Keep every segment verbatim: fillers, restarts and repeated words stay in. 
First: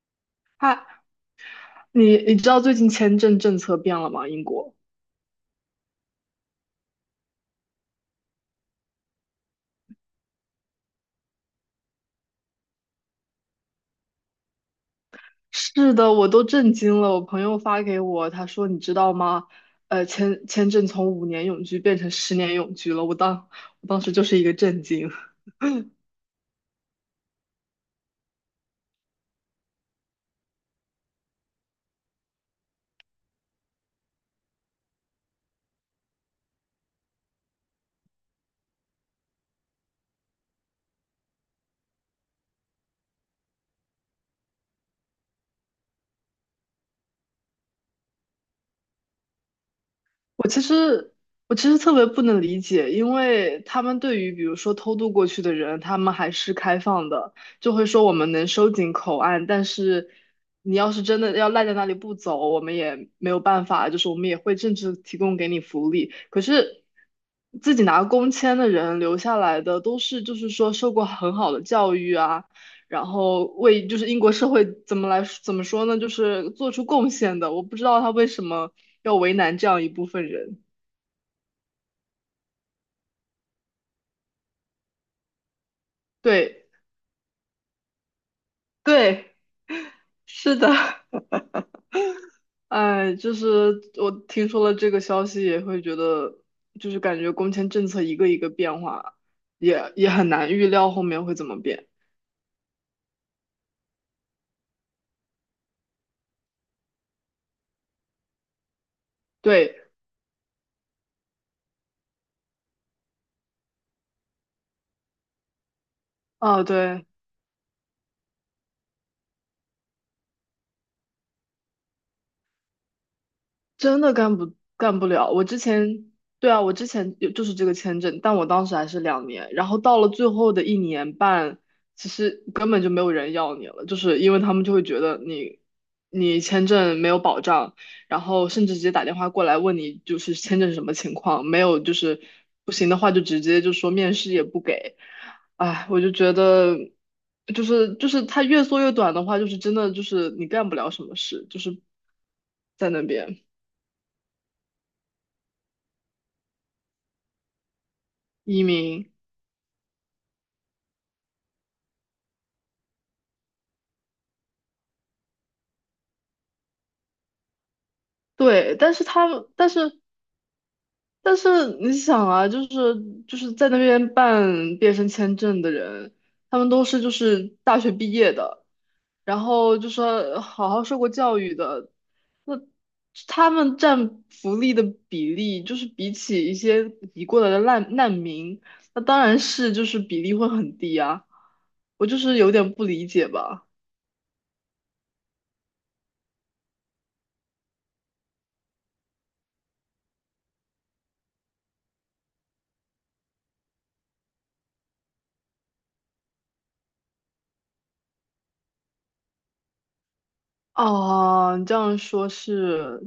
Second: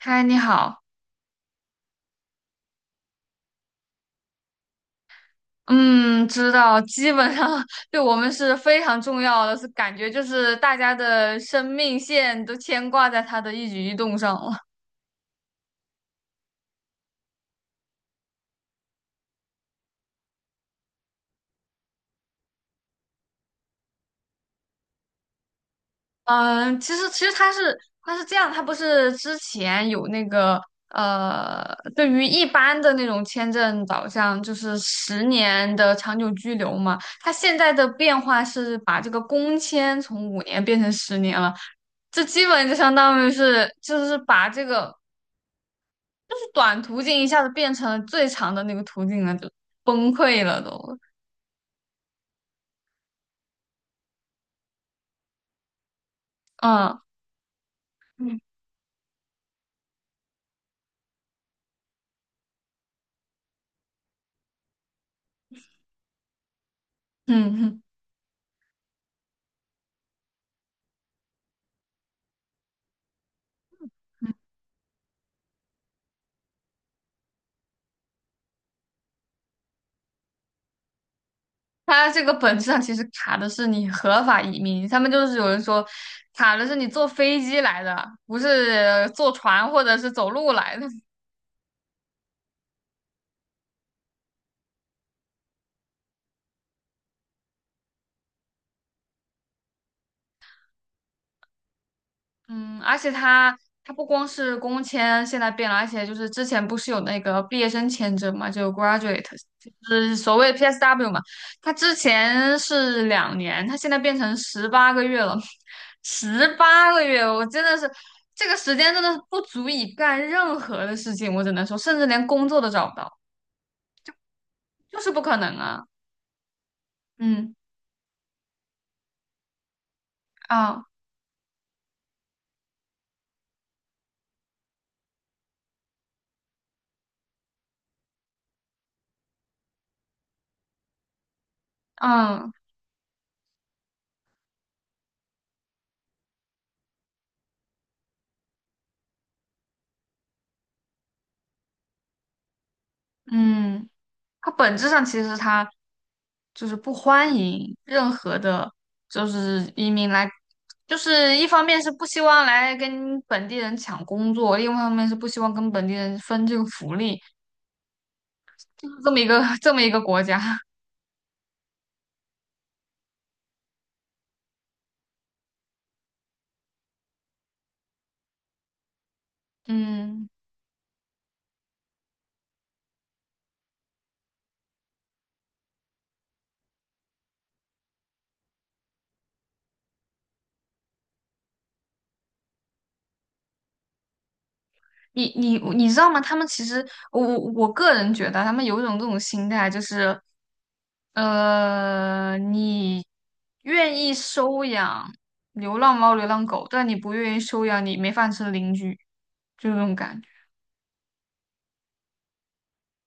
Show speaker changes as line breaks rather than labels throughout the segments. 嗨，你好。
他，你你知道最近签证政策变了吗？英国。
嗯，知道，基本上 对我们是非常重要的，是感觉就是大家的生命线都牵挂在他的一举一动上了。
是的，我都震惊了。我朋友发给我，他说：“你知道吗？呃，签签证从五年永居变成十年永居了。”我当我当时就是一个震惊。
嗯，其实其实他是他是这样，他不是之前有那个呃，对于一般的那种签证导向，就是十年的长久居留嘛。他现在的变化是把这个工签从五年变成十年了，这基本就相当于是就是把这个。就是短途径一下子变成了最长的那个途径了，就崩溃
我
了
其
都。
实我其实特别不能理解，因为他们对于比如说偷渡过去的人，他们还是开
嗯。
放的，就会说我们
嗯。
能收紧口岸，但是你要是真的要赖在那里不走，我们也没有办法，就是我们也会政治提供给你福利。可是
嗯
自
哼。
己拿工签的人留下来的，都是就是说受过很好的教育啊。然后为就是英国社会怎么来怎么说呢，就是做出贡献的。我不知道他为什么要为难这样一部分人。
它这个本质上其实卡的是你合法移民，他们就是有人说卡的
对
是你坐飞机来的，不是坐
对，
船或者是走路
是的，
来的。
哎，就是我听说了这个消息，也会觉得就是感觉工签政策一个一个变化，也也很难预料后面会怎么变。
嗯，而且他他不光是工签现在变了，而且就是之前不是有那个毕业生签证嘛，就 graduate，就
对，
是所谓的 P S W 嘛。他之前是两年，他现在变成十八个月了，十
啊，
八个
对。
月，我真的是这个时间真的是不足以干任何的事情，我只能说，甚至连工作都找不到，
真的干不干
就
不
是不
了。
可
我
能
之
啊。
前，对啊，我之前有就
嗯。
是这个签证，但我当时还是两年，然后到了最后的一
啊。
年半，其实根本就没有人要你了，就是因为他们就会觉得你你签证没有保障，然后甚至直接打电话过来问你就是签证什么情况，没有就是
嗯。
不行的话就直接就说面试也不给，哎，我就觉得。就是就是它越缩越短的话，就是真的就是你干不了什么事，就是在那边。
嗯，它本质上其实它就是不欢迎任何
移
的，
民，
就是移民来，就是一方面是不希望来跟本地人抢工作，另外一方面是不希望跟本地人分这个福利，
对，
就
但
是
是
这么一
他
个
们，但
这么一个
是
国家。
但是你想啊，就是就是在那边办毕业生签证的人，他们都是就是大学毕业的，然后就
嗯，
说好好受过教育的，那他们占福利的比例，就是比起一些移过来的难难民，那当然是就是比例会很低啊，我就是有点不理解吧。
你你你知道吗？他们其实我我我个人觉得，他们有一种这种心态，就是呃，你愿意收养流浪猫、流浪狗，但你不愿意收养你没饭吃的邻居，就这种感觉。
哦，你这样说是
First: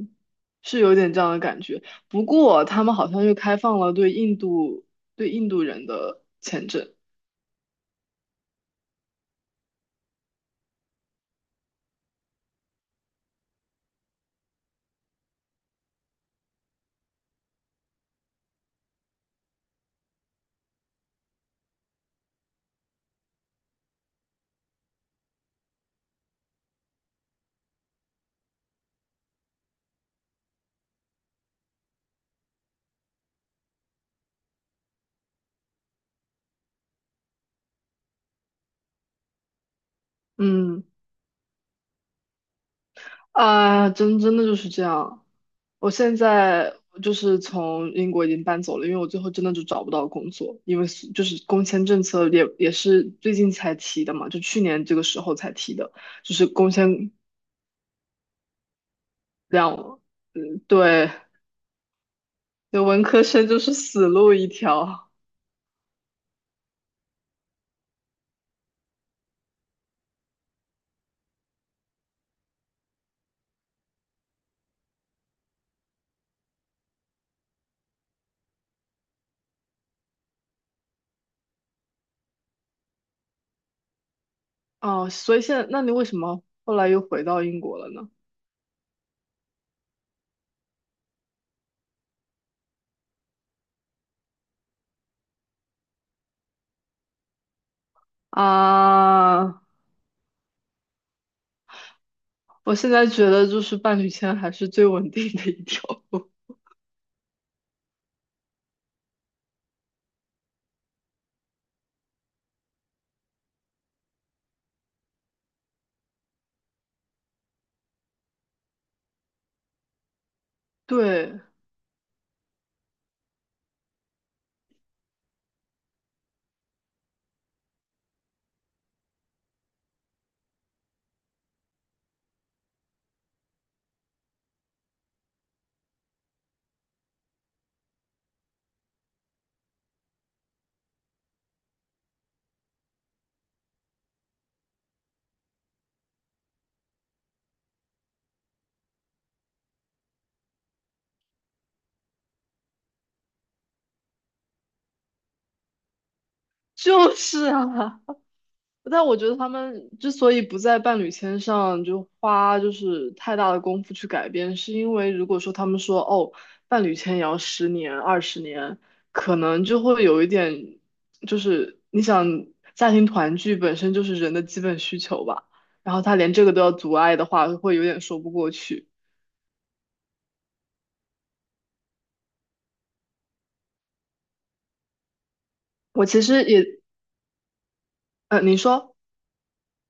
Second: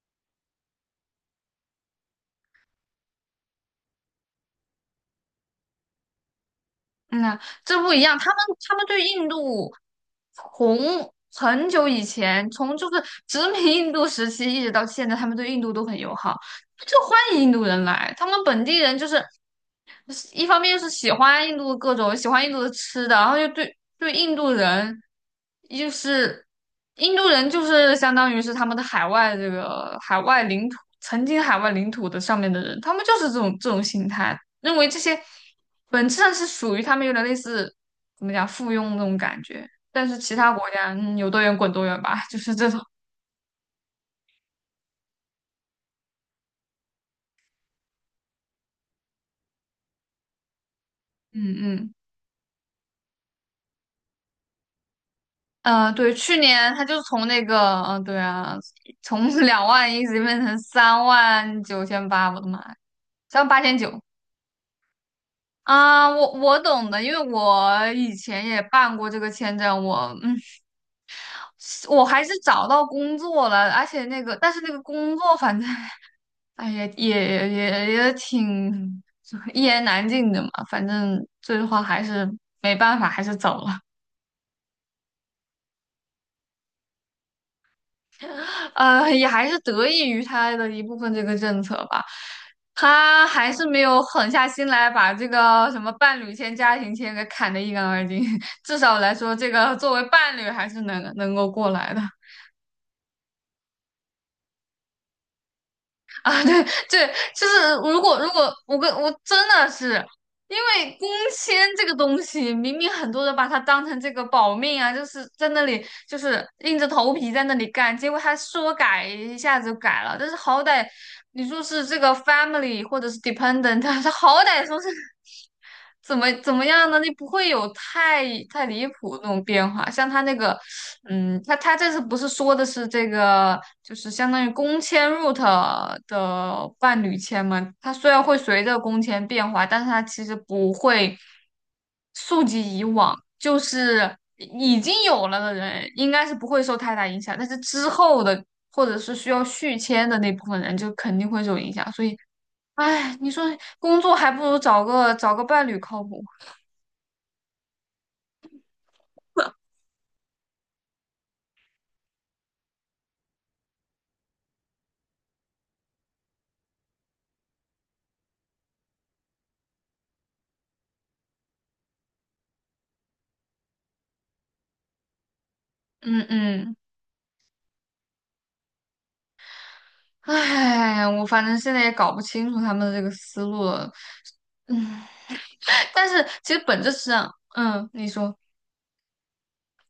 是有点这样的感觉。不过他们好像又开放了对印度对印度人的签证。
嗯呐，这不一样。他们他们对印度从很久以前，从就是殖民印度时期一直到现在，他们对印度都很友好，就欢迎印度人来。他们本地人就是一方面是喜欢印度的各种，喜欢印度的吃的，然后又对对印度人，就是印度人就是相当于是他们的海外这个海外领土，曾经海外领土的上面的人，他们就是这种这种心态。认为这些本质上是属于他们有点类似怎么讲附庸那种感觉，但是其他国
嗯，
家嗯有多远滚多远吧，就是这种。
啊，真真的就是这样。我现在就是从英国已经搬走了，因为我最后真的就找不到工作，因为是就是
嗯。
工签
嗯。
政策也也是最近才提的嘛，就去年这个时候才提
呃
的，
对，
就
去
是工
年他就是
签
从那个嗯、呃对啊，从 两
两，
万一直变成
嗯，
三
对，
万九千八，我的妈呀，
对，文科
三万
生就
八
是
千九。
死路一条。
啊，我我懂的，因为我以前也办过这个签证，我嗯，我还是找到工作了，而且那个，但是那个工作反正 哎，也也也也挺一言难尽的嘛。反正最后还是没办法，还是走了。
哦，所以现在，那你为什么后来又回到英国了呢？
呃，也还是得益于他的一部分这个政策吧，他还是没有狠下心来把这个什么伴侣签、家庭签给砍得一干二净。至少来说，这
啊，
个作为伴侣还是能能够过来的。
我现在觉得就是伴侣签还是最稳定的一条路。
啊，对。对，就是如果如果我跟我真的是因为工签这个东西，明明很多人把它当成这个保命啊，就是在那里就是硬着头皮在那里干，结果他说改一下子就改了，但是好歹
对，
你说是这个 family 或者是 dependent，他好歹说是怎么怎么样呢？你不会有太太离谱的那种变化，像他那个嗯，他他这次不是说的是这个，就是相当于工签入 o 的伴侣签吗？它虽然会随着工签变化，但是它其实不会溯及以往，就是已经有了的人应该是不会受太大影响，但是之后的或者是需要续签的那部分人就肯定会受影响。所以，哎，你说工作还不如找个找个伴侣靠谱。
就是啊，但我觉得他们之所以不在伴侣签上就花就是太大的功夫去改变，是因为如果说他们说哦，伴侣签也要十年、二十年，可能就会有一点，就是你想家庭团聚本身就是人的基本需求吧，然后他
嗯。
连这个都要
嗯。
阻碍的话，会有点说不过去。
唉，我反正现在也搞不清楚他们的这个思路了。嗯，
我
但
其
是
实
其实
也，
本质上，嗯，你说，
呃，你说。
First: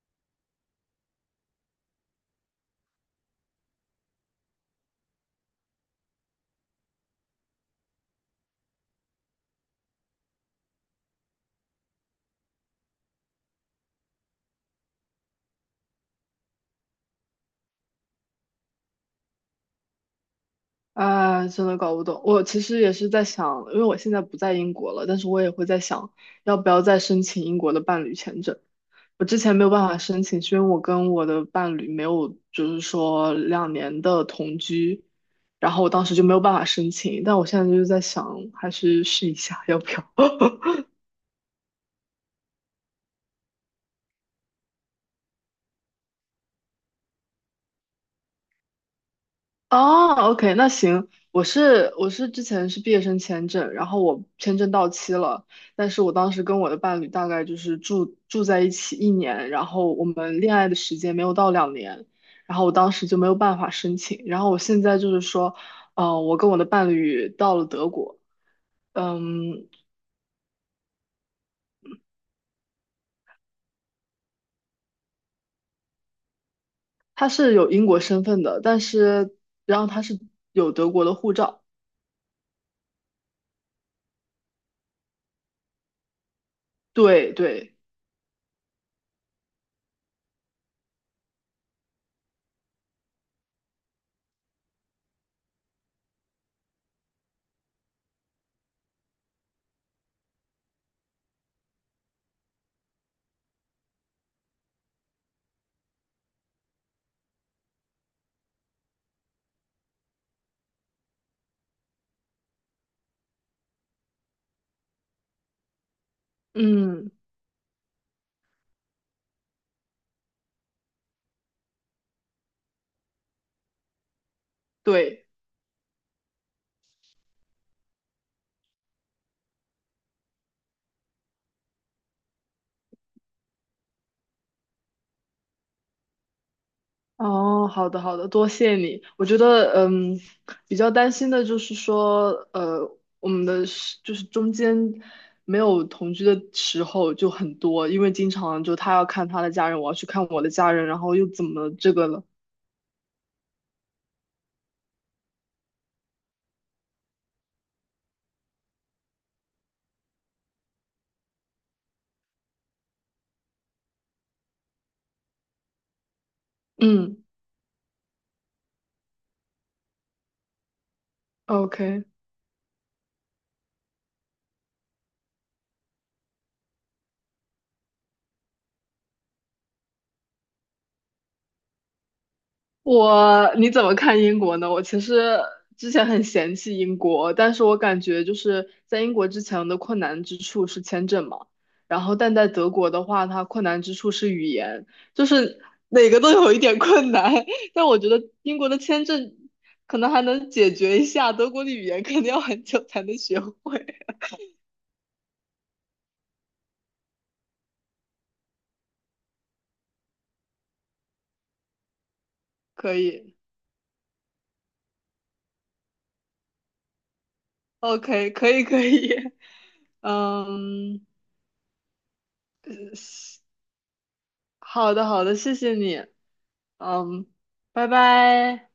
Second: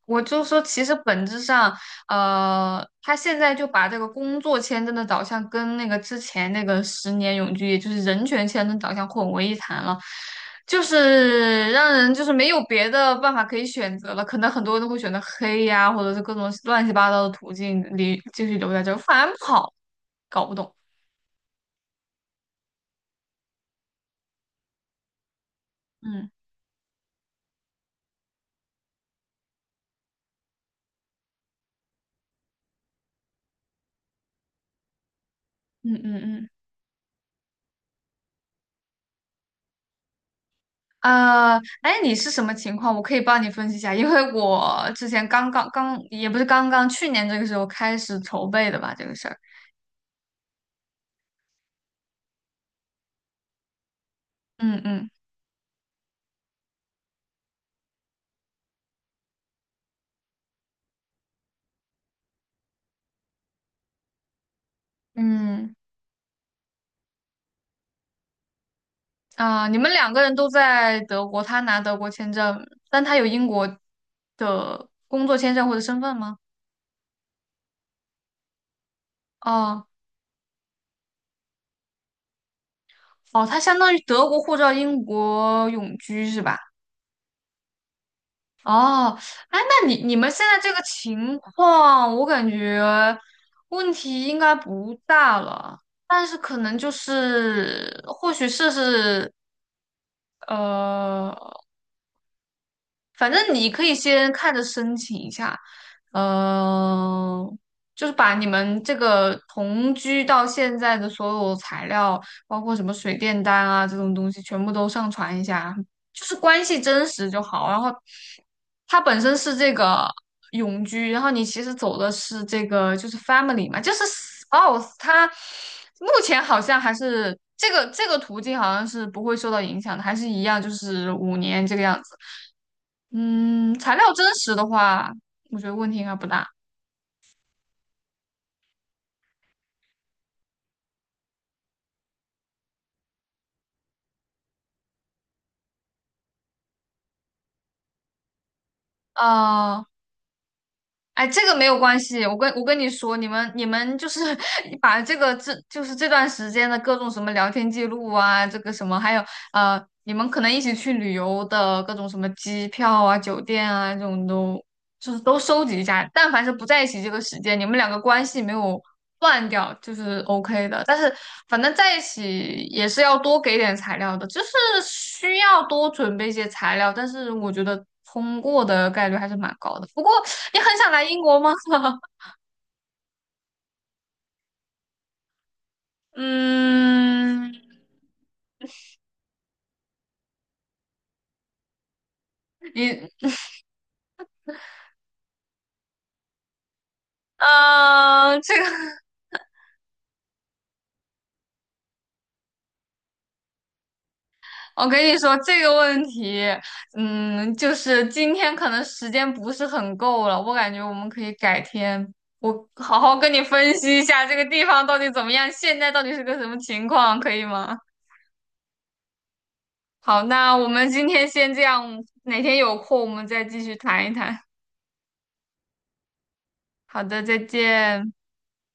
我就说，其实本质上，呃，他现在就把这个工作签证的导向跟那个之前那个十年永居，也就是人权签证导向混为一谈了，就是让人就是没有别的办法可以选择了。可能很多人都会选择黑呀，或者是各种乱七八糟的途径里继续留在这儿，反而不好，搞不懂。
啊，真的搞不懂。我其实也是在想，因为我现在不在英国了，但是我也会在想，
嗯。
要不要再申请英国的伴侣签证。我之前没有办法申请，是因为我跟我的伴侣没有，就是说两年的同居，然后我
嗯。
当时
嗯。
就没有
嗯。
办法申请。但我现在就是在想，还是试一下，要不要？
啊，哎，你是什么情况？我可以帮你分析一下，因为我之前刚刚刚也不是刚刚，去年这个时候开始筹备的吧，这个事儿。
哦，OK，那行，我是我是之前是毕业生签证，然后我签证
嗯。
到
嗯。
期了，但是我当时跟我的伴侣大概就是住住在一起一年，然后我们恋爱的时间没有到两年，然后我当时就没有办法申请，然后我现在就是说，
嗯，
呃，我跟我的伴侣到了德国，嗯，
啊，你们两个人都在德国，他拿德国签证，但他有英国的工作签证或者身份吗？
他是有英国身份的，但是然
哦。
后他是有德国的护照，
哦，他相当于德国护照、英国永居是吧？
对对，
哦，哎，那你你们现在这个情况，我感觉问题应该不大了，但是可能就是或许试试，呃，反正你可以先看着申请一下，呃，就是把你们这个同居到现在的所有材料，包括什么水电单啊这种东西，全部都上传一下，就是关系真
嗯，
实就好。然后它本身是这个永居，然后你其实走的是这个就是 family 嘛，就是 spouse。
对。
它目前好像还是这个这个途径好像是不会受到影响的，还是一样就是五年这个样子。嗯，材料真实的话，我觉得问题应该不大。
哦，好的好的，多谢你。我觉得，嗯，比较担心的就是说，呃，我们的时就是中间没有同居的时候就很多，因为经常就他要看他的家人，
啊。
我要去看我的家人，然后
哎，
又
这
怎
个没
么
有
这
关
个了。
系，我跟我跟你说，你们你们就是 把这个这就是这段时间的各种什么聊天记录啊，这个什么，还有呃，你们可能一起去旅游的各种什么机票啊、酒店啊这种都就是都收集一下。但凡是不在一起这个
嗯
时间，你们两个关系没有断掉，就是 OK 的。但是反正在一
，OK。
起也是要多给点材料的，就是需要多准备一些材料。但是我觉得通过的概率还是蛮高的。不过。你很想来英国吗？
我你怎么看英国呢？我其实之前很嫌弃英国，
嗯，
但是我感觉就是在英国之前的困难之处是签证嘛，然后但在德国的
你，
话，它困难之处是语言，就是哪个都有一点困难。但我觉得
嗯、呃这
英
个
国的签证可能还能解决一下，德国的语言肯定要很久才能学会。
我跟你说，这个问题，嗯，就是今天可能时间不是很够了，我感觉我们可以改天，我
可
好好跟
以
你分析一下这个地方到底怎么样，现在到底是个什么情况，可以吗？
，OK，可以可以，
好，那我们
嗯，
今天先这样，哪天有空我们再继续谈一谈。
好的好的，谢谢你，
好的，
嗯，
再
拜
见。
拜。